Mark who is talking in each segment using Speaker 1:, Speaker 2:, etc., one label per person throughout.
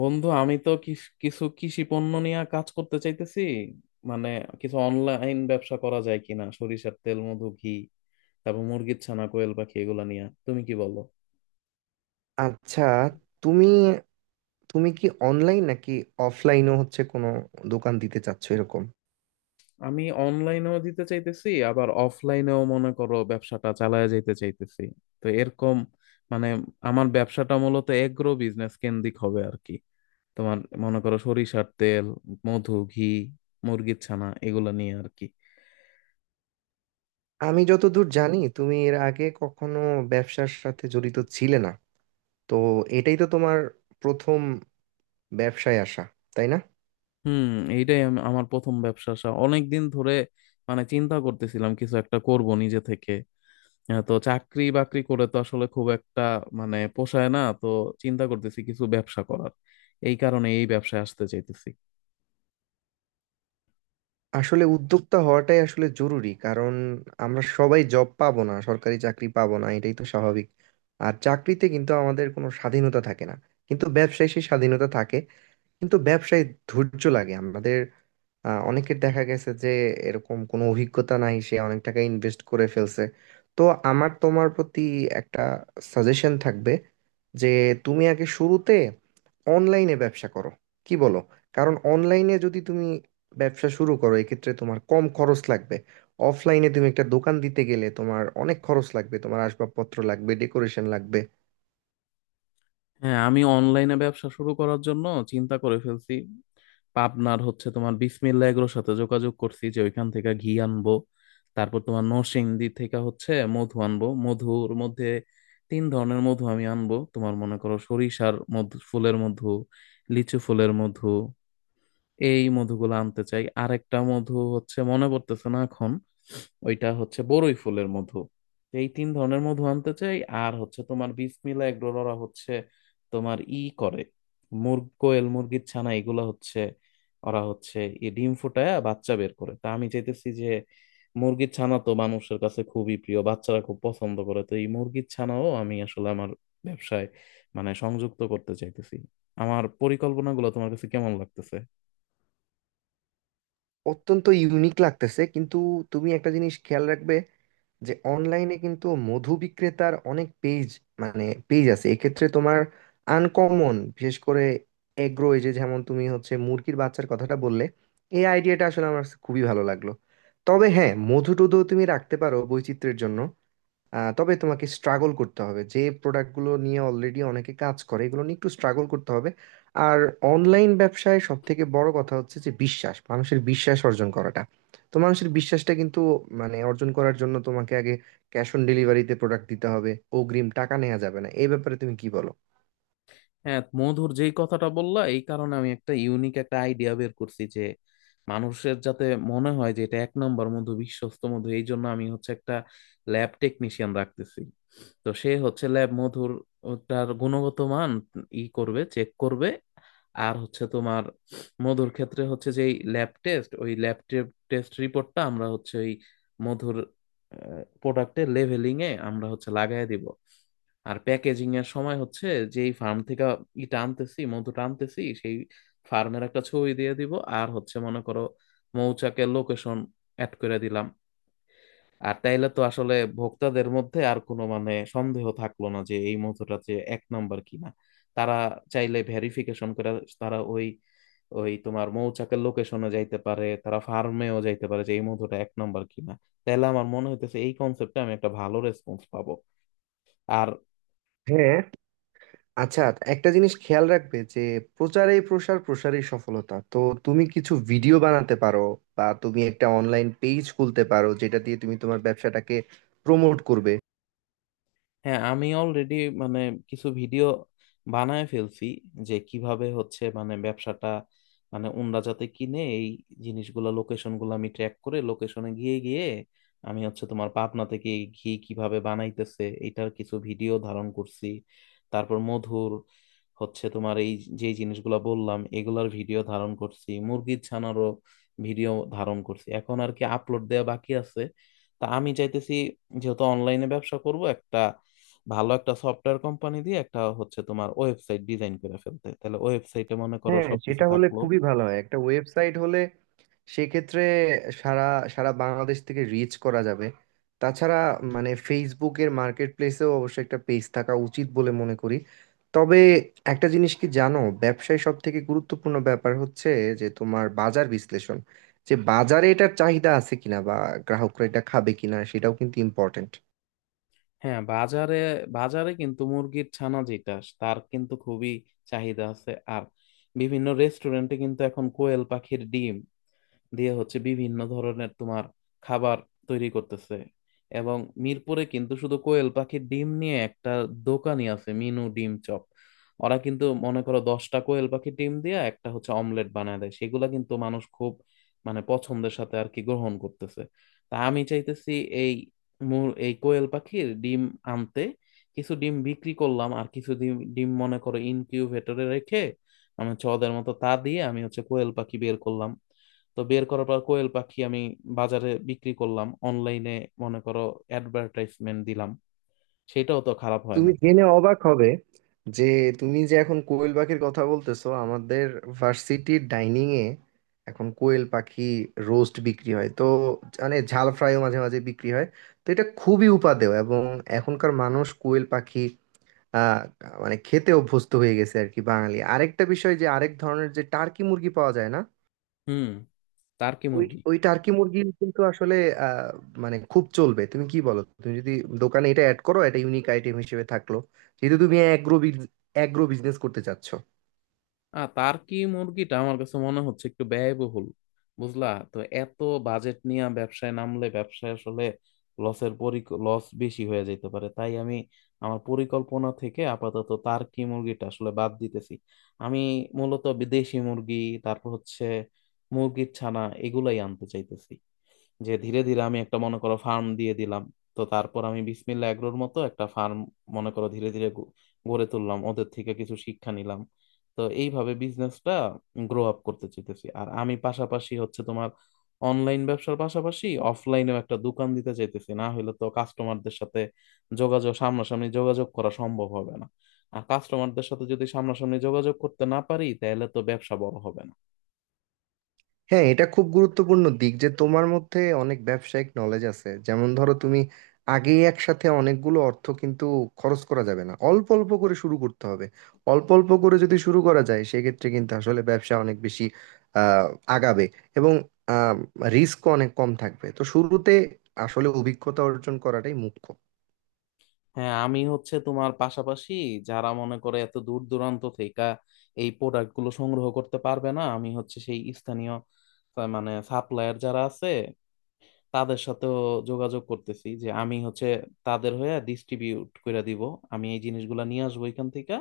Speaker 1: বন্ধু আমি তো কিছু কৃষি পণ্য নিয়ে কাজ করতে চাইতেছি। মানে কিছু অনলাইন ব্যবসা করা যায় কিনা, সরিষার তেল, মধু, ঘি, তারপর মুরগির ছানা, কোয়েল পাখি এগুলা নিয়ে, তুমি কি বলো?
Speaker 2: আচ্ছা। তুমি তুমি কি অনলাইন নাকি অফলাইনও হচ্ছে কোনো দোকান দিতে চাচ্ছো এরকম?
Speaker 1: আমি অনলাইনেও দিতে চাইতেছি, আবার অফলাইনেও মনে করো ব্যবসাটা চালায় যাইতে চাইতেছি। তো এরকম মানে আমার ব্যবসাটা মূলত এগ্রো বিজনেস কেন্দ্রিক হবে আর কি। তোমার মনে করো সরিষার তেল, মধু, ঘি, মুরগির ছানা এগুলা নিয়ে আর কি।
Speaker 2: আমি যতদূর জানি, তুমি এর আগে কখনো ব্যবসার সাথে জড়িত ছিলে না। তো এটাই তো তোমার প্রথম ব্যবসায় আসা, তাই না?
Speaker 1: হুম, এইটাই আমি আমার প্রথম ব্যবসা আসা। অনেক দিন ধরে মানে চিন্তা করতেছিলাম কিছু একটা করব নিজে থেকে। তো চাকরি বাকরি করে তো আসলে খুব একটা মানে পোষায় না তো। চিন্তা করতেছি কিছু ব্যবসা করার, এই কারণে এই ব্যবসায় আসতে চাইতেছি।
Speaker 2: আসলে উদ্যোক্তা হওয়াটাই আসলে জরুরি, কারণ আমরা সবাই জব পাবো না, সরকারি চাকরি পাবো না, এটাই তো স্বাভাবিক। আর চাকরিতে কিন্তু আমাদের কোনো স্বাধীনতা থাকে না, কিন্তু ব্যবসায় সেই স্বাধীনতা থাকে। কিন্তু ব্যবসায় ধৈর্য লাগে আমাদের। অনেকের দেখা গেছে যে এরকম কোনো অভিজ্ঞতা নাই, সে অনেক টাকা ইনভেস্ট করে ফেলছে। তো আমার তোমার প্রতি একটা সাজেশন থাকবে যে তুমি আগে শুরুতে অনলাইনে ব্যবসা করো, কি বলো? কারণ অনলাইনে যদি তুমি ব্যবসা শুরু করো, এক্ষেত্রে তোমার কম খরচ লাগবে। অফলাইনে তুমি একটা দোকান দিতে গেলে তোমার অনেক খরচ লাগবে, তোমার আসবাবপত্র লাগবে, ডেকোরেশন লাগবে।
Speaker 1: হ্যাঁ, আমি অনলাইনে ব্যবসা শুরু করার জন্য চিন্তা করে ফেলছি। পাবনার হচ্ছে তোমার বিসমিল্লা এগুলোর সাথে যোগাযোগ করছি যে ওইখান থেকে ঘি আনবো। তারপর তোমার নরসিংদী থেকে হচ্ছে মধু আনবো। মধুর মধ্যে তিন ধরনের মধু আমি আনবো, তোমার মনে করো সরিষার মধু, ফুলের মধু, লিচু ফুলের মধু। এই মধুগুলো আনতে চাই। আরেকটা মধু হচ্ছে মনে পড়তেছে না এখন, ওইটা হচ্ছে বড়ই ফুলের মধু। তো এই তিন ধরনের মধু আনতে চাই। আর হচ্ছে তোমার বিসমিল্লা এগুলো, ওরা হচ্ছে তোমার ই করে মুরগ, কোয়েল, মুরগির ছানা এগুলো হচ্ছে, ওরা হচ্ছে এই ডিম ফুটায় বাচ্চা বের করে। তা আমি চাইতেছি যে মুরগির ছানা তো মানুষের কাছে খুবই প্রিয়, বাচ্চারা খুব পছন্দ করে, তো এই মুরগির ছানাও আমি আসলে আমার ব্যবসায় মানে সংযুক্ত করতে চাইতেছি। আমার পরিকল্পনাগুলো তোমার কাছে কেমন লাগতেছে?
Speaker 2: অত্যন্ত ইউনিক লাগতেছে, কিন্তু তুমি একটা জিনিস খেয়াল রাখবে যে অনলাইনে কিন্তু মধু বিক্রেতার অনেক পেজ, মানে পেজ আছে। এক্ষেত্রে তোমার আনকমন, বিশেষ করে এগ্রো, এই যে যেমন তুমি হচ্ছে মুরগির বাচ্চার কথাটা বললে, এই আইডিয়াটা আসলে আমার কাছে খুবই ভালো লাগলো। তবে হ্যাঁ, মধু টুধু তুমি রাখতে পারো বৈচিত্র্যের জন্য। তবে তোমাকে স্ট্রাগল করতে হবে। যে প্রোডাক্টগুলো নিয়ে অলরেডি অনেকে কাজ করে, এগুলো নিয়ে একটু স্ট্রাগল করতে হবে। আর অনলাইন ব্যবসায় সব থেকে বড় কথা হচ্ছে যে বিশ্বাস, মানুষের বিশ্বাস অর্জন করাটা। তো মানুষের বিশ্বাসটা কিন্তু অর্জন করার জন্য তোমাকে আগে ক্যাশ অন ডেলিভারিতে প্রোডাক্ট দিতে হবে, অগ্রিম টাকা নেওয়া যাবে না। এই ব্যাপারে তুমি কি বলো?
Speaker 1: হ্যাঁ, মধুর যেই কথাটা বললা, এই কারণে আমি একটা ইউনিক একটা আইডিয়া বের করছি যে মানুষের যাতে মনে হয় যে এটা এক নম্বর মধু, বিশ্বস্ত মধু। এই জন্য আমি হচ্ছে একটা ল্যাব টেকনিশিয়ান রাখতেছি। তো সে হচ্ছে ল্যাব মধুর তার গুণগত মান ই করবে, চেক করবে। আর হচ্ছে তোমার মধুর ক্ষেত্রে হচ্ছে যে ল্যাব টেস্ট, ওই ল্যাব টেস্ট রিপোর্টটা আমরা হচ্ছে ওই মধুর প্রোডাক্টের লেভেলিং এ আমরা হচ্ছে লাগায় দিব। আর প্যাকেজিং এর সময় হচ্ছে যেই ফার্ম থেকে ইটা আনতেছি, মধুটা আনতেছি, সেই ফার্মের একটা ছবি দিয়ে দিব। আর হচ্ছে মনে করো মৌচাকের লোকেশন অ্যাড করে দিলাম। আর তাইলে তো আসলে ভোক্তাদের মধ্যে আর কোনো মানে সন্দেহ থাকলো না যে এই মধুটা যে এক নম্বর কিনা। তারা চাইলে ভেরিফিকেশন করে, তারা ওই ওই তোমার মৌচাকের লোকেশনে যাইতে পারে, তারা ফার্মেও যাইতে পারে যে এই মধুটা এক নম্বর কিনা। তাহলে আমার মনে হইতেছে এই কনসেপ্টে আমি একটা ভালো রেসপন্স পাবো। আর
Speaker 2: হ্যাঁ, আচ্ছা। একটা জিনিস খেয়াল রাখবে যে প্রচারেই প্রসার, প্রসারেই সফলতা। তো তুমি কিছু ভিডিও বানাতে পারো, বা তুমি একটা অনলাইন পেজ খুলতে পারো যেটা দিয়ে তুমি তোমার ব্যবসাটাকে প্রমোট করবে।
Speaker 1: হ্যাঁ, আমি অলরেডি মানে কিছু ভিডিও বানায় ফেলছি যে কিভাবে হচ্ছে মানে ব্যবসাটা, মানে ওনরা যাতে কিনে এই জিনিসগুলা। লোকেশন গুলো আমি ট্র্যাক করে লোকেশনে গিয়ে গিয়ে আমি হচ্ছে তোমার পাবনা থেকে এই ঘি কিভাবে বানাইতেছে এটার কিছু ভিডিও ধারণ করছি। তারপর মধুর হচ্ছে তোমার এই যে জিনিসগুলো বললাম এগুলার ভিডিও ধারণ করছি, মুরগির ছানারও ভিডিও ধারণ করছি। এখন আর কি আপলোড দেওয়া বাকি আছে। তা আমি চাইতেছি যেহেতু অনলাইনে ব্যবসা করব, একটা ভালো একটা সফটওয়্যার কোম্পানি দিয়ে একটা হচ্ছে তোমার ওয়েবসাইট ডিজাইন করে ফেলতে, তাহলে ওয়েবসাইটে মনে করো
Speaker 2: হ্যাঁ,
Speaker 1: সবকিছু
Speaker 2: সেটা হলে
Speaker 1: থাকলো।
Speaker 2: খুবই ভালো হয়, একটা ওয়েবসাইট হলে সেক্ষেত্রে সারা সারা বাংলাদেশ থেকে রিচ করা যাবে। তাছাড়া ফেসবুকের মার্কেট প্লেসেও অবশ্যই একটা পেজ থাকা উচিত বলে মনে করি। তবে একটা জিনিস কি জানো, ব্যবসায় সব থেকে গুরুত্বপূর্ণ ব্যাপার হচ্ছে যে তোমার বাজার বিশ্লেষণ, যে বাজারে এটার চাহিদা আছে কিনা, বা গ্রাহকরা এটা খাবে কিনা সেটাও কিন্তু ইম্পর্টেন্ট।
Speaker 1: হ্যাঁ, বাজারে বাজারে কিন্তু মুরগির ছানা যেটা, তার কিন্তু খুবই চাহিদা আছে। আর বিভিন্ন রেস্টুরেন্টে কিন্তু এখন কোয়েল পাখির ডিম দিয়ে হচ্ছে বিভিন্ন ধরনের তোমার খাবার তৈরি করতেছে। এবং মিরপুরে কিন্তু শুধু কোয়েল পাখির ডিম নিয়ে একটা দোকানই আছে, মিনু ডিম চপ। ওরা কিন্তু মনে করো 10টা কোয়েল পাখির ডিম দিয়ে একটা হচ্ছে অমলেট বানায় দেয়, সেগুলা কিন্তু মানুষ খুব মানে পছন্দের সাথে আর কি গ্রহণ করতেছে। তা আমি চাইতেছি এই এই কোয়েল পাখির ডিম আনতে, কিছু ডিম বিক্রি করলাম আর কিছু ডিম ডিম মনে করো ইনকিউবেটরে রেখে আমি হচ্ছে ওদের মতো তা দিয়ে আমি হচ্ছে কোয়েল পাখি বের করলাম। তো বের করার পর কোয়েল পাখি আমি বাজারে বিক্রি করলাম, অনলাইনে মনে করো অ্যাডভার্টাইজমেন্ট দিলাম। সেটাও তো খারাপ হয়
Speaker 2: তুমি
Speaker 1: না।
Speaker 2: জেনে অবাক হবে যে তুমি যে এখন কোয়েল পাখির কথা বলতেছো, আমাদের ভার্সিটির ডাইনিং এ এখন কোয়েল পাখি রোস্ট বিক্রি হয়। তো মানে ঝাল ফ্রাইও মাঝে মাঝে বিক্রি হয়। তো এটা খুবই উপাদেয়, এবং এখনকার মানুষ কোয়েল পাখি আহ মানে খেতে অভ্যস্ত হয়ে গেছে আর কি। বাঙালি আরেকটা বিষয় যে আরেক ধরনের যে টার্কি মুরগি পাওয়া যায় না,
Speaker 1: হুম, টার্কি
Speaker 2: ওই
Speaker 1: মুরগি।
Speaker 2: ওই টার্কি মুরগি কিন্তু আসলে আহ, মানে খুব চলবে। তুমি কি বলো? তুমি যদি দোকানে এটা অ্যাড করো, এটা ইউনিক আইটেম হিসেবে থাকলো, যেহেতু তুমি অ্যাগ্রো অ্যাগ্রো বিজনেস করতে চাচ্ছ।
Speaker 1: আর টার্কি মুরগিটা আমার কাছে মনে হচ্ছে একটু ব্যয়বহুল, বুঝলা? তো এত বাজেট নিয়ে ব্যবসায় নামলে ব্যবসায় আসলে লসের পরি লস বেশি হয়ে যেতে পারে, তাই আমি আমার পরিকল্পনা থেকে আপাতত টার্কি মুরগিটা আসলে বাদ দিতেছি। আমি মূলত বিদেশি মুরগি, তারপর হচ্ছে মুরগির ছানা এগুলাই আনতে চাইতেছি। যে ধীরে ধীরে আমি একটা মনে করো ফার্ম দিয়ে দিলাম, তো তারপর আমি বিসমিল্লাহ এগ্রোর মতো একটা ফার্ম মনে করো ধীরে ধীরে গড়ে তুললাম, ওদের থেকে কিছু শিক্ষা নিলাম। তো এইভাবে বিজনেসটা গ্রো আপ করতে চাইতেছি। আর আমি পাশাপাশি হচ্ছে তোমার অনলাইন ব্যবসার পাশাপাশি অফলাইনেও একটা দোকান দিতে চাইতেছি, না হলে তো কাস্টমারদের সাথে যোগাযোগ, সামনাসামনি যোগাযোগ করা সম্ভব হবে না। আর কাস্টমারদের সাথে যদি সামনাসামনি যোগাযোগ করতে না পারি তাহলে তো ব্যবসা বড় হবে না।
Speaker 2: হ্যাঁ, এটা খুব গুরুত্বপূর্ণ দিক যে তোমার মধ্যে অনেক ব্যবসায়িক নলেজ আছে। যেমন ধরো, তুমি আগে একসাথে অনেকগুলো অর্থ কিন্তু খরচ করা যাবে না, অল্প অল্প করে শুরু করতে হবে। অল্প অল্প করে যদি শুরু করা যায়, সেক্ষেত্রে কিন্তু আসলে ব্যবসা অনেক বেশি আহ, আগাবে, এবং রিস্কও অনেক কম থাকবে। তো শুরুতে আসলে অভিজ্ঞতা অর্জন করাটাই মুখ্য।
Speaker 1: হ্যাঁ, আমি হচ্ছে তোমার পাশাপাশি যারা মনে করে এত দূর দূরান্ত থেকে এই প্রোডাক্ট গুলো সংগ্রহ করতে পারবে না, আমি হচ্ছে সেই স্থানীয় মানে সাপ্লায়ার যারা আছে তাদের সাথেও যোগাযোগ করতেছি যে আমি হচ্ছে তাদের হয়ে ডিস্ট্রিবিউট করে দিব। আমি এই জিনিসগুলো নিয়ে আসবো এখান থেকে,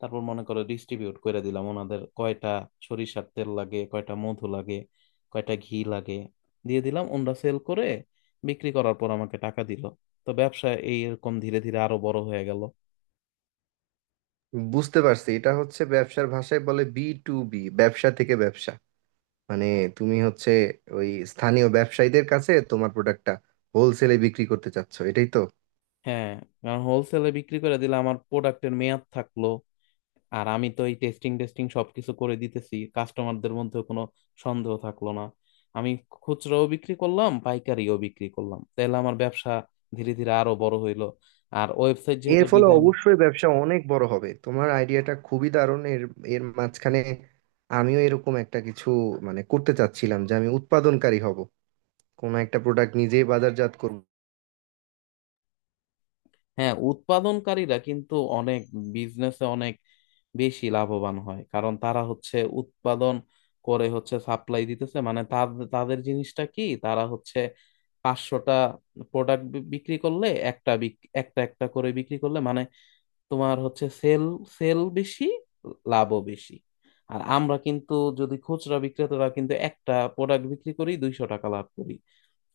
Speaker 1: তারপর মনে করো ডিস্ট্রিবিউট করে দিলাম। ওনাদের কয়টা সরিষার তেল লাগে, কয়টা মধু লাগে, কয়টা ঘি লাগে, দিয়ে দিলাম, ওনারা সেল করে, বিক্রি করার পর আমাকে টাকা দিল। তো ব্যবসা এই এরকম ধীরে ধীরে আরো বড় হয়ে গেল।
Speaker 2: বুঝতে পারছি, এটা হচ্ছে ব্যবসার ভাষায় বলে বি টু বি, ব্যবসা থেকে ব্যবসা। মানে তুমি হচ্ছে ওই স্থানীয় ব্যবসায়ীদের কাছে তোমার প্রোডাক্টটা হোলসেলে বিক্রি করতে চাচ্ছ, এটাই তো?
Speaker 1: হ্যাঁ, কারণ হোলসেলে বিক্রি করে দিলে আমার প্রোডাক্টের মেয়াদ থাকলো, আর আমি তো এই টেস্টিং টেস্টিং সবকিছু করে দিতেছি, কাস্টমারদের মধ্যে কোনো সন্দেহ থাকলো না। আমি খুচরাও বিক্রি করলাম, পাইকারিও বিক্রি করলাম, তাহলে আমার ব্যবসা ধীরে ধীরে আরো বড় হইলো। আর ওয়েবসাইট যেহেতু
Speaker 2: এর ফলে
Speaker 1: ডিজাইন।
Speaker 2: অবশ্যই ব্যবসা অনেক বড় হবে, তোমার আইডিয়াটা খুবই দারুণ। এর এর মাঝখানে আমিও এরকম একটা কিছু মানে করতে চাচ্ছিলাম যে আমি উৎপাদনকারী হব, কোনো একটা প্রোডাক্ট নিজেই বাজারজাত করব।
Speaker 1: হ্যাঁ, উৎপাদনকারীরা কিন্তু অনেক বিজনেসে অনেক বেশি লাভবান হয়, কারণ তারা হচ্ছে উৎপাদন করে হচ্ছে সাপ্লাই দিতেছে। মানে তাদের তাদের জিনিসটা কি, তারা হচ্ছে 500টা প্রোডাক্ট বিক্রি করলে, একটা একটা করে বিক্রি করলে মানে, তোমার হচ্ছে সেল সেল বেশি, লাভও বেশি। আর আমরা কিন্তু যদি, খুচরা বিক্রেতারা কিন্তু একটা প্রোডাক্ট বিক্রি করি 200 টাকা লাভ করি,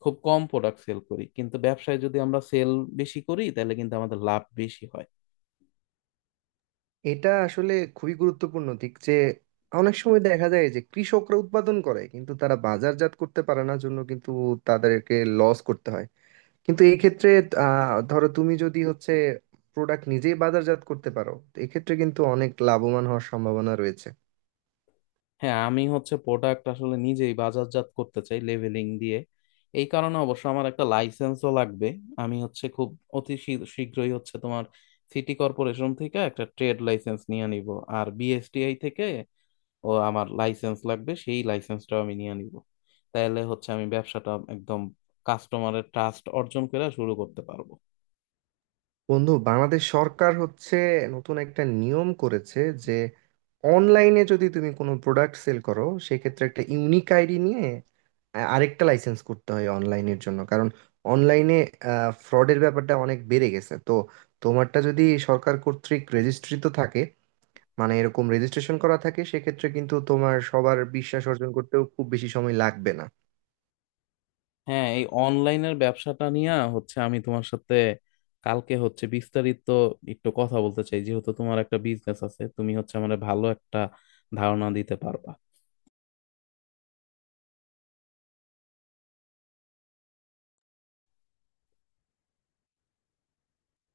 Speaker 1: খুব কম প্রোডাক্ট সেল করি, কিন্তু ব্যবসায় যদি আমরা সেল বেশি করি তাহলে কিন্তু আমাদের লাভ বেশি হয়।
Speaker 2: এটা আসলে খুবই গুরুত্বপূর্ণ দিক যে অনেক সময় দেখা যায় যে কৃষকরা উৎপাদন করে, কিন্তু তারা বাজারজাত করতে পারে না, জন্য কিন্তু তাদেরকে লস করতে হয়। কিন্তু এই ক্ষেত্রে ধরো তুমি যদি হচ্ছে প্রোডাক্ট নিজেই বাজারজাত করতে পারো, তো এক্ষেত্রে কিন্তু অনেক লাভবান হওয়ার সম্ভাবনা রয়েছে।
Speaker 1: হ্যাঁ, আমি হচ্ছে প্রোডাক্ট আসলে নিজেই বাজারজাত করতে চাই, লেভেলিং দিয়ে। এই কারণে অবশ্য আমার একটা লাইসেন্সও লাগবে। আমি হচ্ছে খুব অতি শীঘ্রই হচ্ছে তোমার সিটি কর্পোরেশন থেকে একটা ট্রেড লাইসেন্স নিয়ে নিব। আর বিএসটিআই থেকে ও আমার লাইসেন্স লাগবে, সেই লাইসেন্সটাও আমি নিয়ে নিব। তাহলে হচ্ছে আমি ব্যবসাটা একদম কাস্টমারের ট্রাস্ট অর্জন করে শুরু করতে পারবো।
Speaker 2: বন্ধু, বাংলাদেশ সরকার হচ্ছে নতুন একটা নিয়ম করেছে যে অনলাইনে যদি তুমি কোনো প্রোডাক্ট সেল করো, সেক্ষেত্রে একটা ইউনিক আইডি নিয়ে আরেকটা লাইসেন্স করতে হয় অনলাইনের জন্য, কারণ অনলাইনে ফ্রডের ব্যাপারটা অনেক বেড়ে গেছে। তো তোমারটা যদি সরকার কর্তৃক রেজিস্ট্রি তো থাকে, মানে এরকম রেজিস্ট্রেশন করা থাকে, সেক্ষেত্রে কিন্তু তোমার সবার বিশ্বাস অর্জন করতেও খুব বেশি সময় লাগবে না।
Speaker 1: হ্যাঁ, এই অনলাইনের ব্যবসাটা নিয়ে হচ্ছে আমি তোমার সাথে কালকে হচ্ছে বিস্তারিত একটু কথা বলতে চাই, যেহেতু তোমার একটা বিজনেস আছে তুমি হচ্ছে আমার ভালো একটা ধারণা দিতে পারবা।